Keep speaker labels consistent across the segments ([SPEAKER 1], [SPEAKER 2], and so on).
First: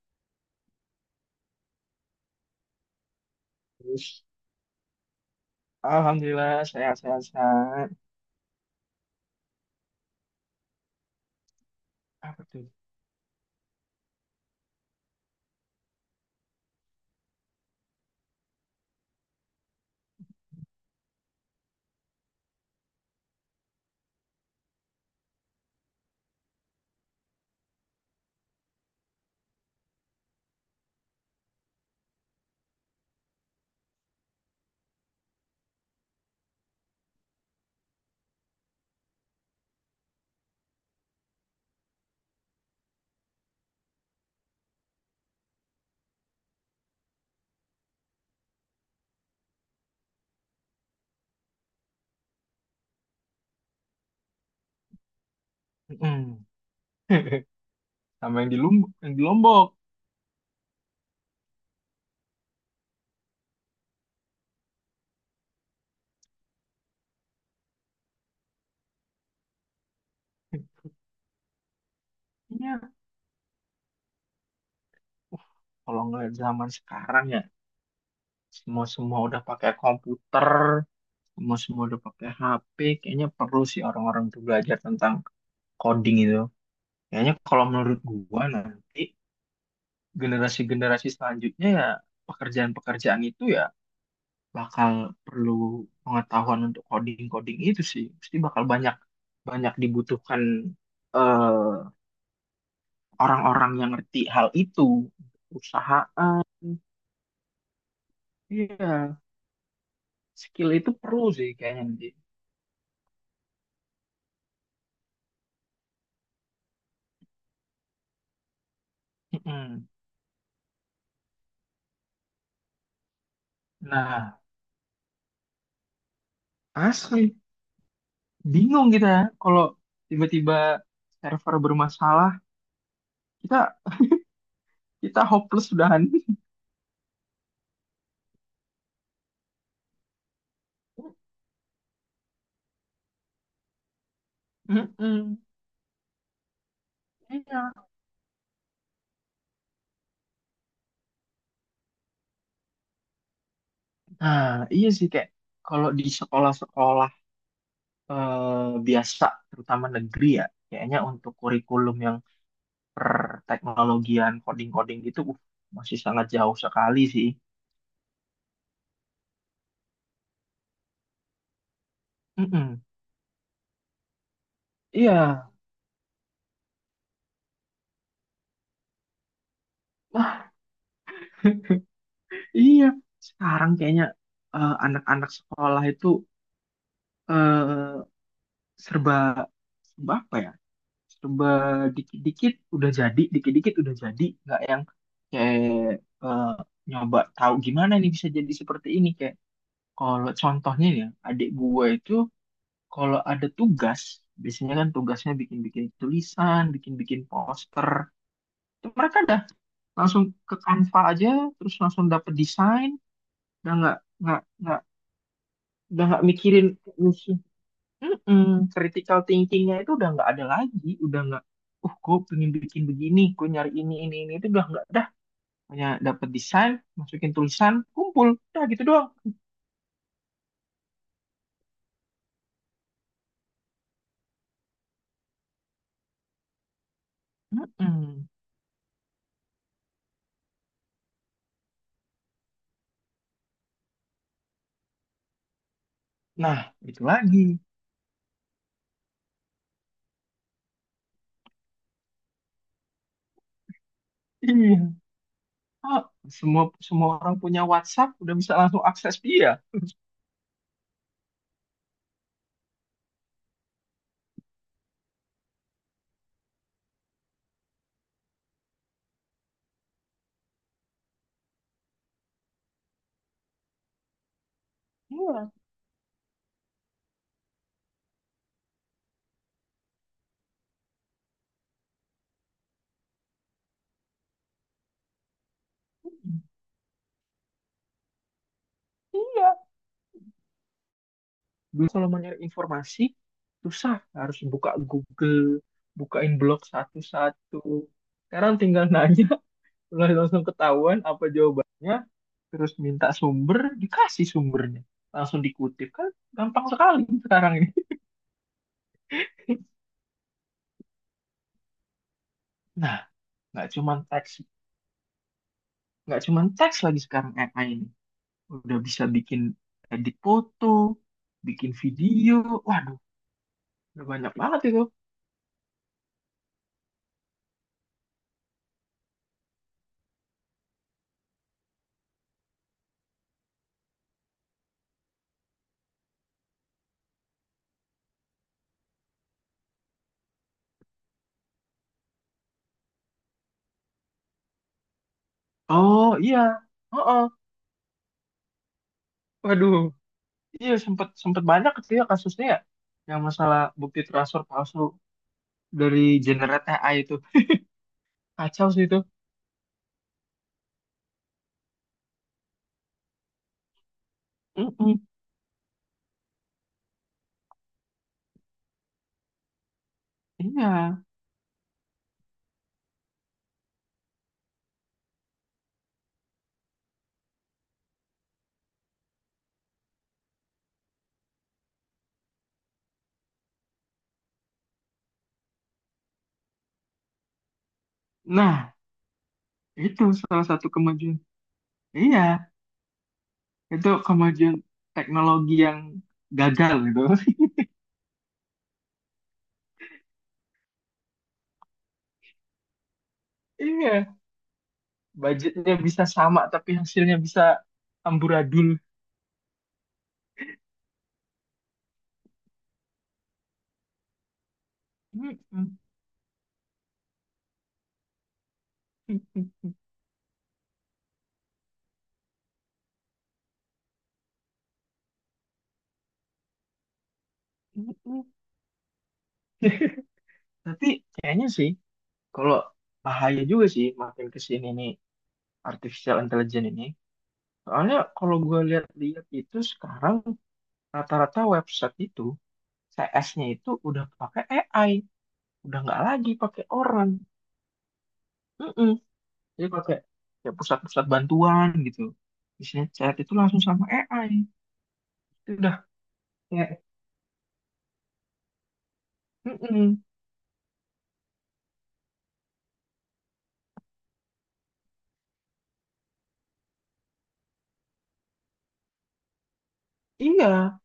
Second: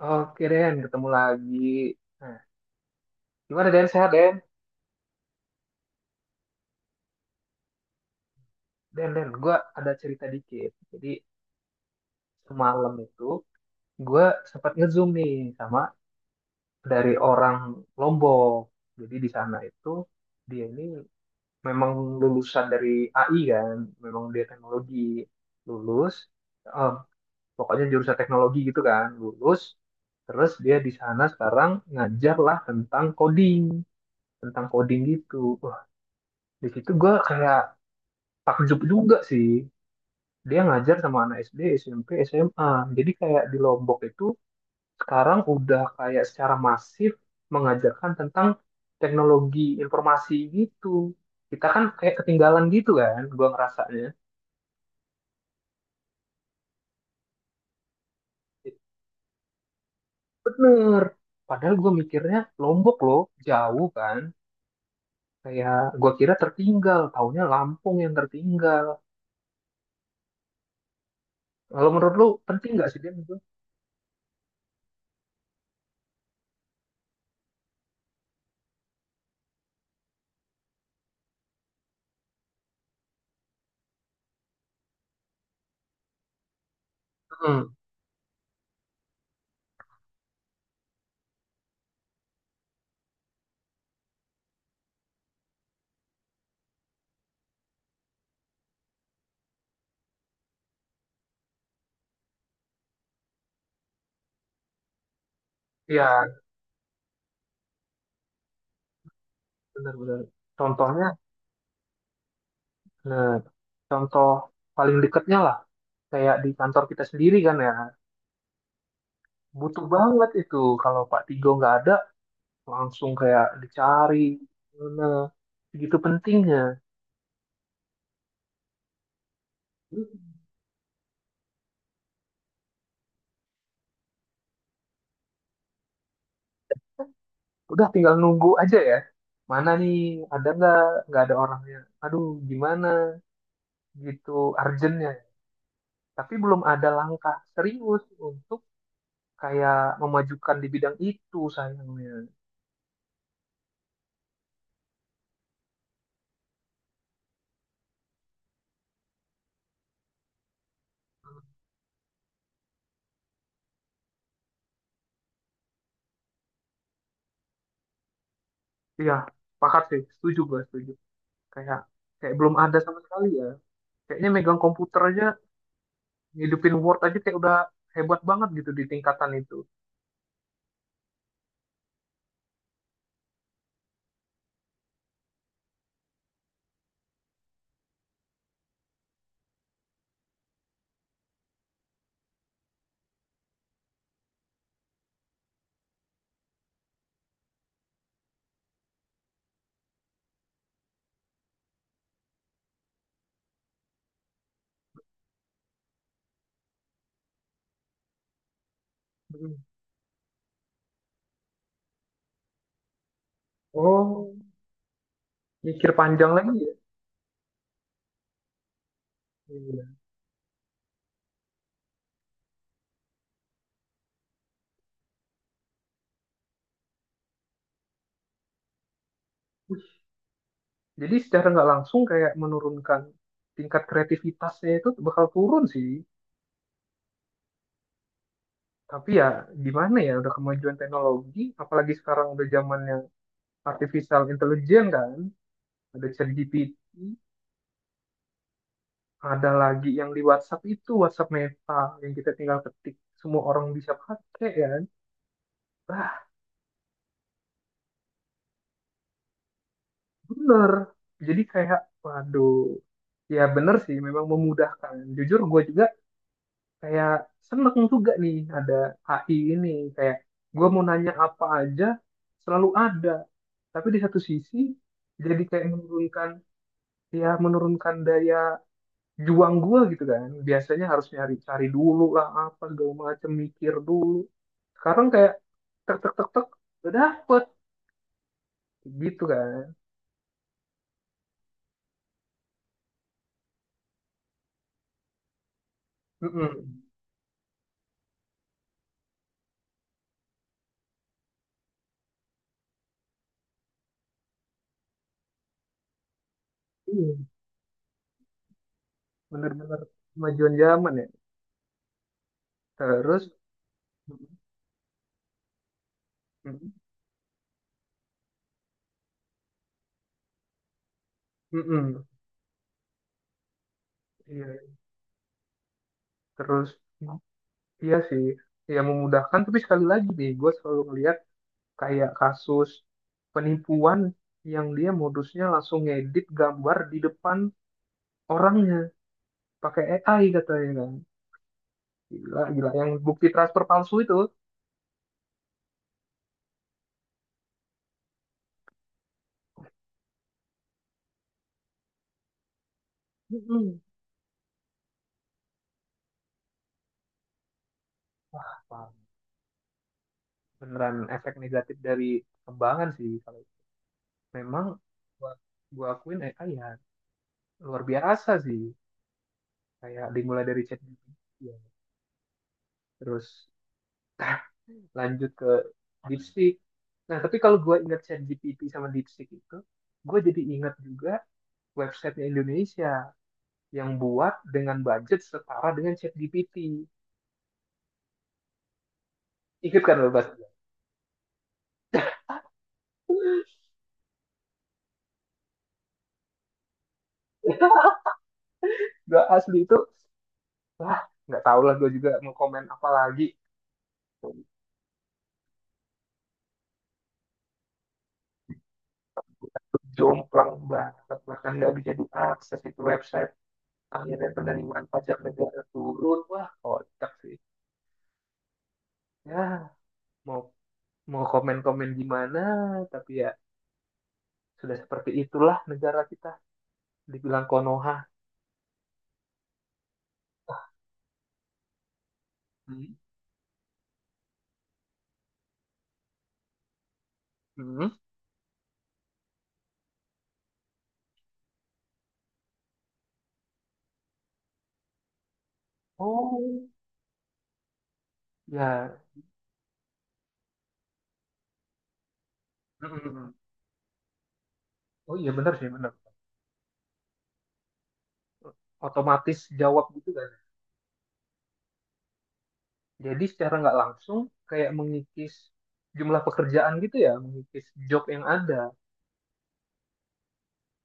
[SPEAKER 1] Oh, oke Den, ketemu lagi. Nah, gimana Den, sehat
[SPEAKER 2] Terus,
[SPEAKER 1] Den?
[SPEAKER 2] Alhamdulillah sehat-sehat sehat.
[SPEAKER 1] Den, Den, gue ada cerita dikit. Jadi
[SPEAKER 2] Apa tuh?
[SPEAKER 1] semalam itu gue sempat ngezoom nih sama dari orang Lombok. Jadi di sana itu dia ini memang lulusan dari AI kan, memang dia teknologi lulus, eh, pokoknya jurusan teknologi gitu kan, lulus. Terus dia di sana sekarang ngajar lah tentang coding gitu. Wah, di situ gue kayak takjub juga sih dia ngajar sama anak SD, SMP, SMA. Jadi kayak di Lombok itu sekarang udah kayak secara masif mengajarkan tentang teknologi informasi gitu. Kita kan kayak ketinggalan gitu kan, gua ngerasanya.
[SPEAKER 2] Mm-mm. Sama yang di
[SPEAKER 1] Jadi
[SPEAKER 2] Lombok, yang di Lombok.
[SPEAKER 1] bener. Padahal gua mikirnya Lombok loh, jauh kan. Kayak gua kira tertinggal, taunya Lampung yang tertinggal. Kalau menurut lu penting
[SPEAKER 2] Iya,
[SPEAKER 1] nggak sih dia itu?
[SPEAKER 2] kalau ngeliat zaman sekarang ya, semua-semua udah pakai komputer, semua-semua udah pakai HP, kayaknya perlu sih orang-orang tuh belajar tentang coding itu. Kayaknya kalau
[SPEAKER 1] Hmm,
[SPEAKER 2] menurut gua nanti generasi-generasi selanjutnya ya pekerjaan-pekerjaan itu ya bakal perlu pengetahuan untuk coding-coding itu sih. Pasti bakal banyak banyak dibutuhkan eh, orang-orang yang ngerti hal itu.
[SPEAKER 1] iya
[SPEAKER 2] Perusahaan, iya,
[SPEAKER 1] benar bener.
[SPEAKER 2] skill itu
[SPEAKER 1] Contohnya.
[SPEAKER 2] perlu sih kayaknya nanti.
[SPEAKER 1] Nah, contoh paling dekatnya lah, kayak di kantor kita sendiri kan ya, butuh
[SPEAKER 2] Mm-mm.
[SPEAKER 1] banget itu. Kalau Pak Tigo nggak ada, langsung kayak dicari,
[SPEAKER 2] Nah,
[SPEAKER 1] mana, begitu pentingnya.
[SPEAKER 2] asli bingung kita ya kalau tiba-tiba server bermasalah, kita kita hopeless udahan.
[SPEAKER 1] Udah tinggal nunggu aja ya. Mana nih, ada nggak? Nggak ada orangnya. Aduh, gimana? Gitu, urgentnya.
[SPEAKER 2] Mm-mm.
[SPEAKER 1] Tapi belum ada langkah
[SPEAKER 2] Iya.
[SPEAKER 1] serius untuk kayak memajukan di bidang itu sayangnya.
[SPEAKER 2] Nah, iya sih kayak kalau di sekolah-sekolah biasa, terutama negeri ya, kayaknya untuk kurikulum yang perteknologian coding-coding gitu, masih sangat jauh sekali sih.
[SPEAKER 1] Iya, pakat sih, setuju gue, setuju. Kayak kayak belum ada
[SPEAKER 2] Mm-mm.
[SPEAKER 1] sama sekali ya, kayaknya megang komputer aja
[SPEAKER 2] Iya,
[SPEAKER 1] ngidupin Word aja kayak udah hebat banget gitu di tingkatan itu.
[SPEAKER 2] wah, iya. Sekarang kayaknya anak-anak sekolah itu eh, serba, serba apa ya? Serba dikit-dikit udah jadi, nggak yang kayak eh, nyoba tahu gimana nih bisa jadi seperti ini kayak. Kalau contohnya nih ya, adik gue itu, kalau ada tugas, biasanya kan tugasnya bikin-bikin tulisan, bikin-bikin poster. Itu mereka dah
[SPEAKER 1] Mm.
[SPEAKER 2] langsung ke Canva aja, terus langsung dapet desain, udah nggak
[SPEAKER 1] Oh,
[SPEAKER 2] nggak nggak
[SPEAKER 1] mikir
[SPEAKER 2] udah nggak
[SPEAKER 1] panjang lagi
[SPEAKER 2] mikirin
[SPEAKER 1] ya.
[SPEAKER 2] musuh. Mm-mm, critical thinkingnya itu
[SPEAKER 1] Iya.
[SPEAKER 2] udah nggak ada lagi, udah nggak. Gue pengen bikin begini, gue nyari ini itu udah nggak dah. Hanya dapet desain, masukin tulisan, kumpul, udah gitu doang.
[SPEAKER 1] Jadi secara nggak langsung kayak menurunkan tingkat kreativitasnya itu bakal turun sih.
[SPEAKER 2] Mm-mm.
[SPEAKER 1] Tapi ya gimana ya, udah kemajuan teknologi, apalagi sekarang udah zamannya artificial intelligence kan, ada ChatGPT,
[SPEAKER 2] Nah, itu lagi.
[SPEAKER 1] ada lagi yang di WhatsApp itu WhatsApp Meta, yang kita tinggal ketik, semua orang bisa pakai ya.
[SPEAKER 2] Iya. Ah, semua semua orang punya WhatsApp udah bisa langsung akses dia.
[SPEAKER 1] Bener. Jadi kayak, waduh, ya bener sih, memang memudahkan. Jujur gue juga kayak seneng juga nih ada AI ini. Kayak gue mau nanya apa aja, selalu ada. Tapi di satu sisi, jadi
[SPEAKER 2] Iya,
[SPEAKER 1] kayak menurunkan, ya menurunkan daya juang gue gitu kan. Biasanya harus nyari cari dulu lah apa segala macem, mikir dulu. Sekarang kayak tek tek tek tek, udah dapet gitu kan.
[SPEAKER 2] iya. Dulu kalau mau nyari informasi susah, harus buka Google, bukain blog
[SPEAKER 1] Mm-mm.
[SPEAKER 2] satu-satu. Sekarang tinggal nanya, udah langsung ketahuan apa jawabannya, terus minta sumber, dikasih sumbernya, langsung dikutip kan gampang sekali
[SPEAKER 1] Iya,
[SPEAKER 2] sekarang ini.
[SPEAKER 1] bener-bener kemajuan zaman ya.
[SPEAKER 2] Nah,
[SPEAKER 1] Terus,
[SPEAKER 2] nggak cuman teks, nggak cuman
[SPEAKER 1] mm-mm.
[SPEAKER 2] teks lagi sekarang AI ini, udah bisa bikin edit foto, bikin
[SPEAKER 1] Mm-mm.
[SPEAKER 2] video. Waduh, udah banyak
[SPEAKER 1] Iya,
[SPEAKER 2] banget itu.
[SPEAKER 1] terus, iya sih, ya memudahkan. Tapi sekali lagi nih, gue selalu ngeliat kayak kasus penipuan yang dia modusnya langsung ngedit gambar di depan orangnya pakai AI katanya kan. Gila, gila. Yang bukti transfer palsu itu.
[SPEAKER 2] Oh iya, oh, waduh, iya sempet sempet banyak itu ya kasusnya ya. Yang masalah
[SPEAKER 1] Mm-mm.
[SPEAKER 2] bukti transfer palsu dari Generate AI itu.
[SPEAKER 1] Wah,
[SPEAKER 2] Kacau sih
[SPEAKER 1] paham.
[SPEAKER 2] itu.
[SPEAKER 1] Beneran efek negatif dari kembangan sih. Kalau memang
[SPEAKER 2] Mm-mm.
[SPEAKER 1] gua, gua akuin AI ya luar biasa sih. Kayak dimulai dari
[SPEAKER 2] Iya.
[SPEAKER 1] ChatGPT ya. Terus lanjut ke DeepSeek. Nah tapi kalau gue ingat ChatGPT sama DeepSeek itu, gue jadi ingat juga websitenya Indonesia yang buat dengan budget setara dengan ChatGPT.
[SPEAKER 2] Nah,
[SPEAKER 1] Ingat kan
[SPEAKER 2] itu
[SPEAKER 1] lo Bas?
[SPEAKER 2] salah satu kemajuan. Iya, itu kemajuan teknologi yang gagal gitu.
[SPEAKER 1] Gue asli itu wah nggak tahu lah, gue juga mau komen apa lagi.
[SPEAKER 2] Iya, budgetnya bisa sama tapi hasilnya bisa amburadul.
[SPEAKER 1] Jomplang banget, bahkan nggak bisa diakses itu website, akhirnya penerimaan pajak negara
[SPEAKER 2] Mm-mm.
[SPEAKER 1] turun. Wah kocak sih. Ya mau mau komen-komen gimana, tapi ya sudah seperti itulah negara kita. Dibilang Konoha.
[SPEAKER 2] Tapi kayaknya sih, kalau
[SPEAKER 1] Hmm.
[SPEAKER 2] bahaya juga sih makin ke sini nih artificial intelligence ini.
[SPEAKER 1] Hmm.
[SPEAKER 2] Soalnya kalau gue lihat-lihat itu sekarang rata-rata website itu CS-nya itu udah pakai AI, udah nggak lagi pakai
[SPEAKER 1] Oh,
[SPEAKER 2] orang. Mm-mm.
[SPEAKER 1] ya.
[SPEAKER 2] Jadi pakai ya pusat-pusat bantuan gitu. Isinya
[SPEAKER 1] Hmm. Hmm,
[SPEAKER 2] chat
[SPEAKER 1] hmm.
[SPEAKER 2] itu langsung sama AI.
[SPEAKER 1] Oh iya
[SPEAKER 2] Itu
[SPEAKER 1] benar sih,
[SPEAKER 2] udah
[SPEAKER 1] benar.
[SPEAKER 2] kayak
[SPEAKER 1] Otomatis jawab
[SPEAKER 2] mm-mm.
[SPEAKER 1] gitu kan. Jadi secara nggak langsung kayak mengikis jumlah pekerjaan gitu ya, mengikis job yang ada.
[SPEAKER 2] Iya,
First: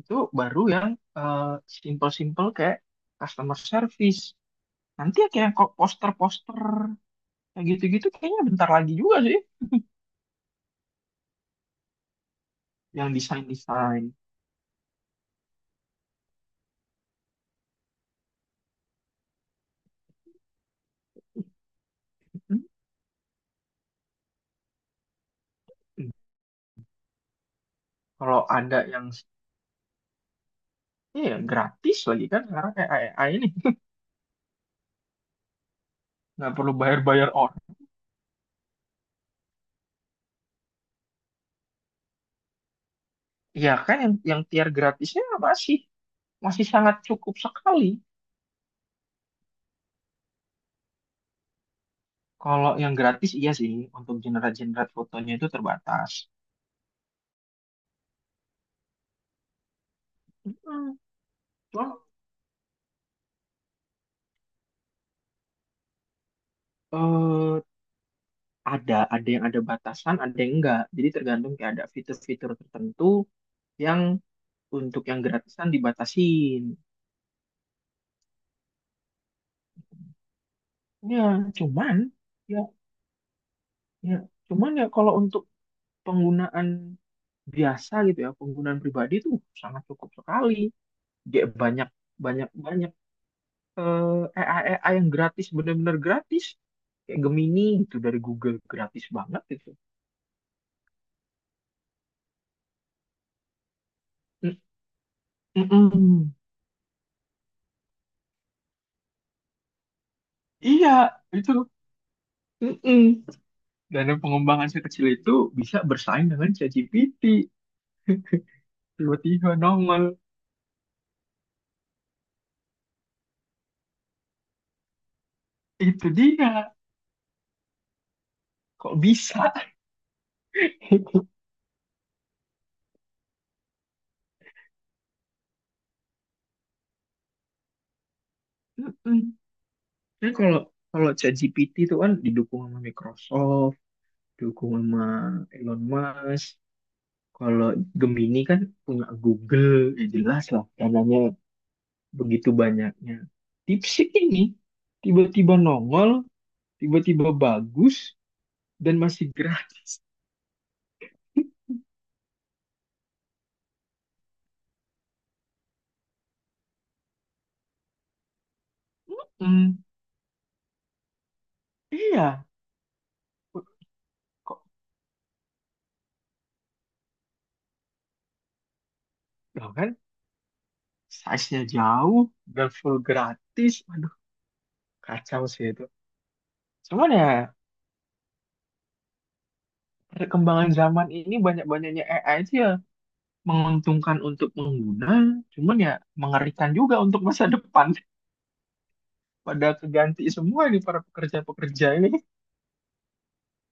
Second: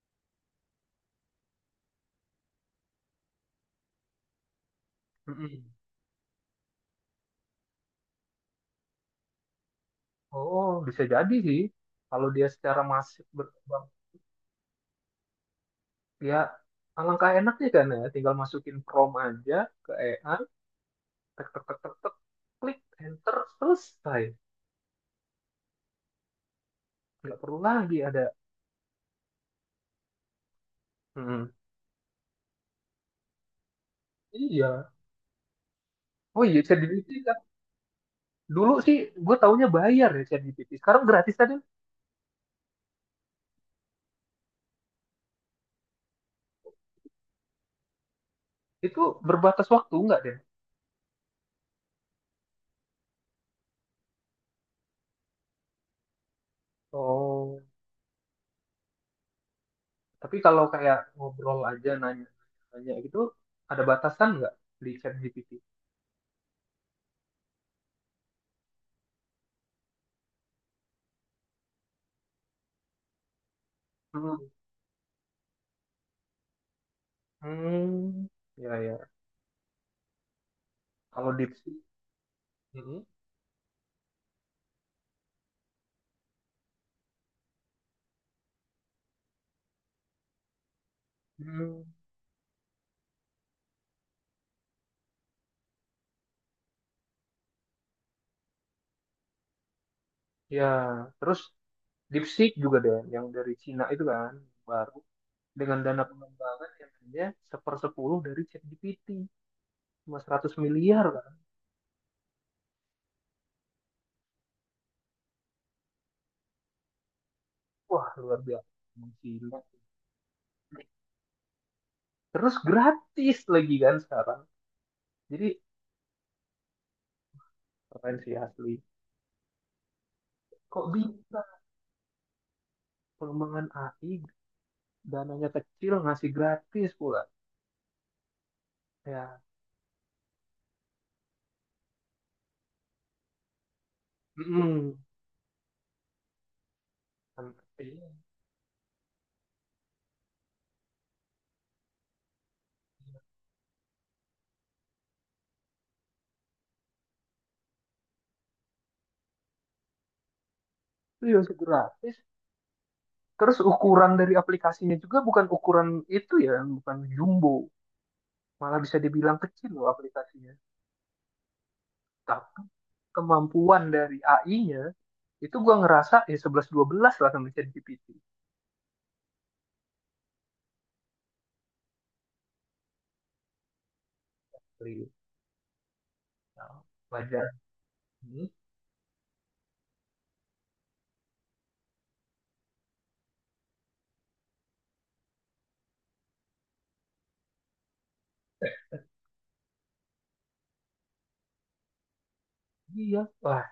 [SPEAKER 2] itu baru yang eh, simple-simple kayak customer service. Nanti ya
[SPEAKER 1] Hmm.
[SPEAKER 2] kayak
[SPEAKER 1] Hmm.
[SPEAKER 2] kok poster-poster, yang gitu-gitu kayaknya bentar lagi juga sih.
[SPEAKER 1] Oh, bisa jadi sih. Kalau dia secara
[SPEAKER 2] Yang
[SPEAKER 1] masif berkembang,
[SPEAKER 2] desain-desain.
[SPEAKER 1] ya alangkah enaknya kan ya, tinggal masukin prom aja ke EA, tek tek tek tek tek
[SPEAKER 2] Hmm.
[SPEAKER 1] klik enter selesai, nggak perlu lagi ada.
[SPEAKER 2] Kalau ada yang
[SPEAKER 1] Hmm
[SPEAKER 2] iya
[SPEAKER 1] mm.
[SPEAKER 2] gratis lagi kan sekarang kayak AI ini
[SPEAKER 1] Iya. Oh
[SPEAKER 2] nggak
[SPEAKER 1] iya
[SPEAKER 2] perlu
[SPEAKER 1] ChatGPT
[SPEAKER 2] bayar-bayar
[SPEAKER 1] kan
[SPEAKER 2] orang.
[SPEAKER 1] dulu sih gue taunya bayar ya, ChatGPT sekarang gratis kan.
[SPEAKER 2] Iya kan yang tier gratisnya masih masih sangat cukup sekali.
[SPEAKER 1] Itu berbatas waktu nggak deh?
[SPEAKER 2] Kalau yang gratis iya sih untuk generate-generate fotonya itu terbatas.
[SPEAKER 1] Oh, tapi kalau
[SPEAKER 2] Hmm.
[SPEAKER 1] kayak ngobrol aja
[SPEAKER 2] Cuma
[SPEAKER 1] nanya nanya gitu, ada batasan nggak di ChatGPT?
[SPEAKER 2] eh, ada yang ada batasan, ada yang enggak. Jadi tergantung kayak ada fitur-fitur tertentu yang
[SPEAKER 1] Mm.
[SPEAKER 2] untuk yang gratisan dibatasin.
[SPEAKER 1] Hmm. Ya ya.
[SPEAKER 2] Ya,
[SPEAKER 1] Kalau DeepSeek
[SPEAKER 2] cuman ya,
[SPEAKER 1] mm.
[SPEAKER 2] ya, cuman ya kalau untuk penggunaan biasa gitu ya, penggunaan pribadi itu sangat cukup sekali. Dia
[SPEAKER 1] Hmm,
[SPEAKER 2] banyak banyak banyak AI AI yang gratis benar-benar gratis. Kayak Gemini gitu dari Google gratis banget gitu.
[SPEAKER 1] ya. Terus DeepSeek juga deh, yang dari Cina itu kan,
[SPEAKER 2] Mm-
[SPEAKER 1] baru, dengan dana
[SPEAKER 2] mm-mm.
[SPEAKER 1] pengembangan yang hanya sepersepuluh dari ChatGPT, cuma 100 miliar
[SPEAKER 2] Iya,
[SPEAKER 1] kan.
[SPEAKER 2] itu. Mm-mm. Dan pengembangan sekecil itu bisa bersaing dengan ChatGPT.
[SPEAKER 1] Wah luar biasa. Emang
[SPEAKER 2] Tiba-tiba
[SPEAKER 1] gila.
[SPEAKER 2] nongol.
[SPEAKER 1] Terus gratis lagi kan sekarang, jadi
[SPEAKER 2] Itu dia.
[SPEAKER 1] keren sih asli.
[SPEAKER 2] Kok bisa?
[SPEAKER 1] Kok bisa pengembangan AI dananya kecil ngasih gratis pula ya.
[SPEAKER 2] Kan kalau kalau ChatGPT itu kan didukung sama Microsoft, didukung
[SPEAKER 1] Mm.
[SPEAKER 2] sama Elon Musk. Kalau
[SPEAKER 1] Itu
[SPEAKER 2] Gemini kan punya Google, ya jelas lah dananya begitu banyaknya. DeepSeek ini tiba-tiba nongol, tiba-tiba bagus dan masih gratis.
[SPEAKER 1] ya gratis. Terus ukuran dari aplikasinya juga bukan ukuran itu ya, bukan jumbo, malah bisa dibilang kecil
[SPEAKER 2] Hmm,
[SPEAKER 1] loh aplikasinya.
[SPEAKER 2] iya,
[SPEAKER 1] Tapi kemampuan dari
[SPEAKER 2] kok
[SPEAKER 1] AI-nya itu gue ngerasa ya 11-12 lah sama ChatGPT.
[SPEAKER 2] tau kan size-nya jauh dan full gratis. Aduh, kacau sih itu.
[SPEAKER 1] Nah,
[SPEAKER 2] Cuman
[SPEAKER 1] wajar.
[SPEAKER 2] ya
[SPEAKER 1] Hmm,
[SPEAKER 2] perkembangan zaman ini banyak-banyaknya AI aja menguntungkan untuk pengguna, cuman ya mengerikan juga untuk masa depan. Pada keganti semua ini para pekerja-pekerja ini.
[SPEAKER 1] iya. Wah,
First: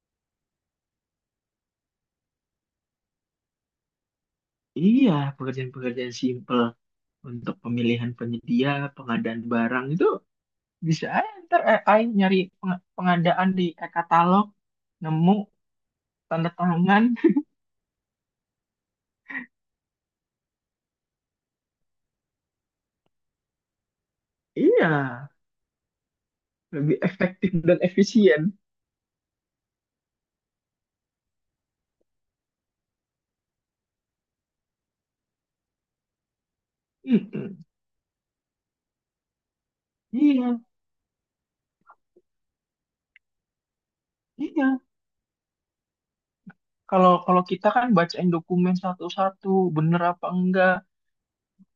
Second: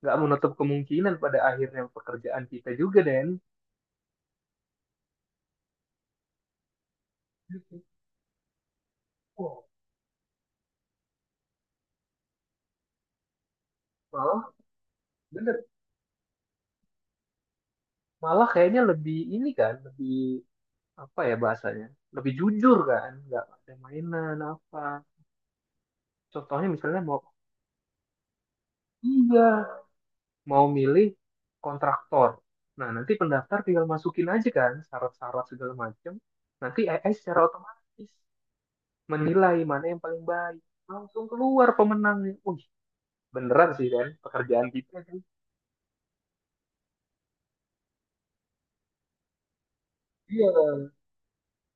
[SPEAKER 1] nggak menutup kemungkinan pada akhirnya pekerjaan kita juga Den.
[SPEAKER 2] Iya, pekerjaan-pekerjaan simple untuk pemilihan penyedia, pengadaan
[SPEAKER 1] Wah,
[SPEAKER 2] barang itu bisa aja ntar AI nyari peng- pengadaan di
[SPEAKER 1] malah
[SPEAKER 2] e-katalog, nemu
[SPEAKER 1] bener,
[SPEAKER 2] tanda tangan.
[SPEAKER 1] malah kayaknya lebih ini kan, lebih apa ya bahasanya, lebih jujur kan, nggak ada mainan apa.
[SPEAKER 2] Iya,
[SPEAKER 1] Contohnya
[SPEAKER 2] lebih
[SPEAKER 1] misalnya mau,
[SPEAKER 2] efektif dan efisien.
[SPEAKER 1] iya, mau milih kontraktor. Nah nanti pendaftar tinggal masukin aja kan syarat-syarat segala macam, nanti AI secara
[SPEAKER 2] Mm-mm.
[SPEAKER 1] otomatis menilai mana yang paling baik,
[SPEAKER 2] Iya,
[SPEAKER 1] langsung keluar pemenangnya. Wih, beneran sih, kan pekerjaan
[SPEAKER 2] iya.
[SPEAKER 1] kita kan,
[SPEAKER 2] Kalau kalau kita kan bacain dokumen satu-satu, bener apa enggak,
[SPEAKER 1] iya,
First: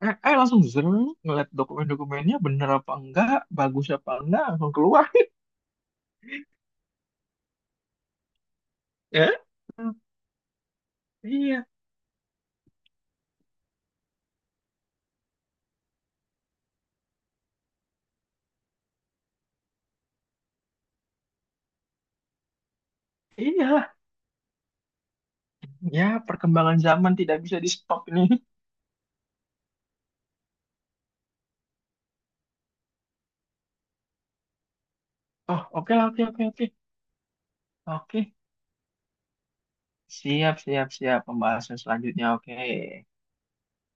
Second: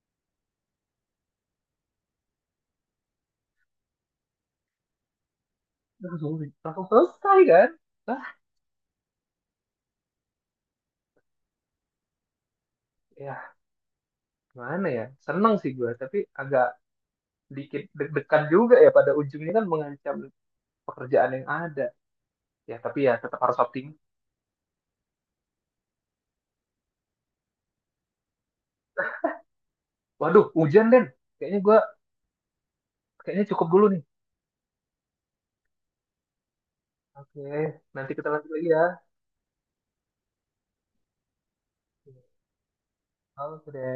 [SPEAKER 2] langsung seru nih ngeliat dokumen-dokumennya bener apa enggak bagus apa enggak langsung keluar
[SPEAKER 1] langsung langsung selesai kan. Ah
[SPEAKER 2] ya. Hmm, iya
[SPEAKER 1] ya gimana ya, seneng sih gue tapi agak dikit deg-degan juga ya, pada ujungnya kan mengancam pekerjaan yang ada. Ya tapi ya tetap harus
[SPEAKER 2] iya
[SPEAKER 1] optimis.
[SPEAKER 2] ya perkembangan zaman tidak bisa di stop ini.
[SPEAKER 1] Waduh hujan Den, kayaknya gue, kayaknya cukup dulu nih.
[SPEAKER 2] Oh oke lah, oke oke oke
[SPEAKER 1] Oke, nanti
[SPEAKER 2] oke,
[SPEAKER 1] kita lanjut lagi ya.
[SPEAKER 2] siap siap siap pembahasan selanjutnya oke.
[SPEAKER 1] Oke deh.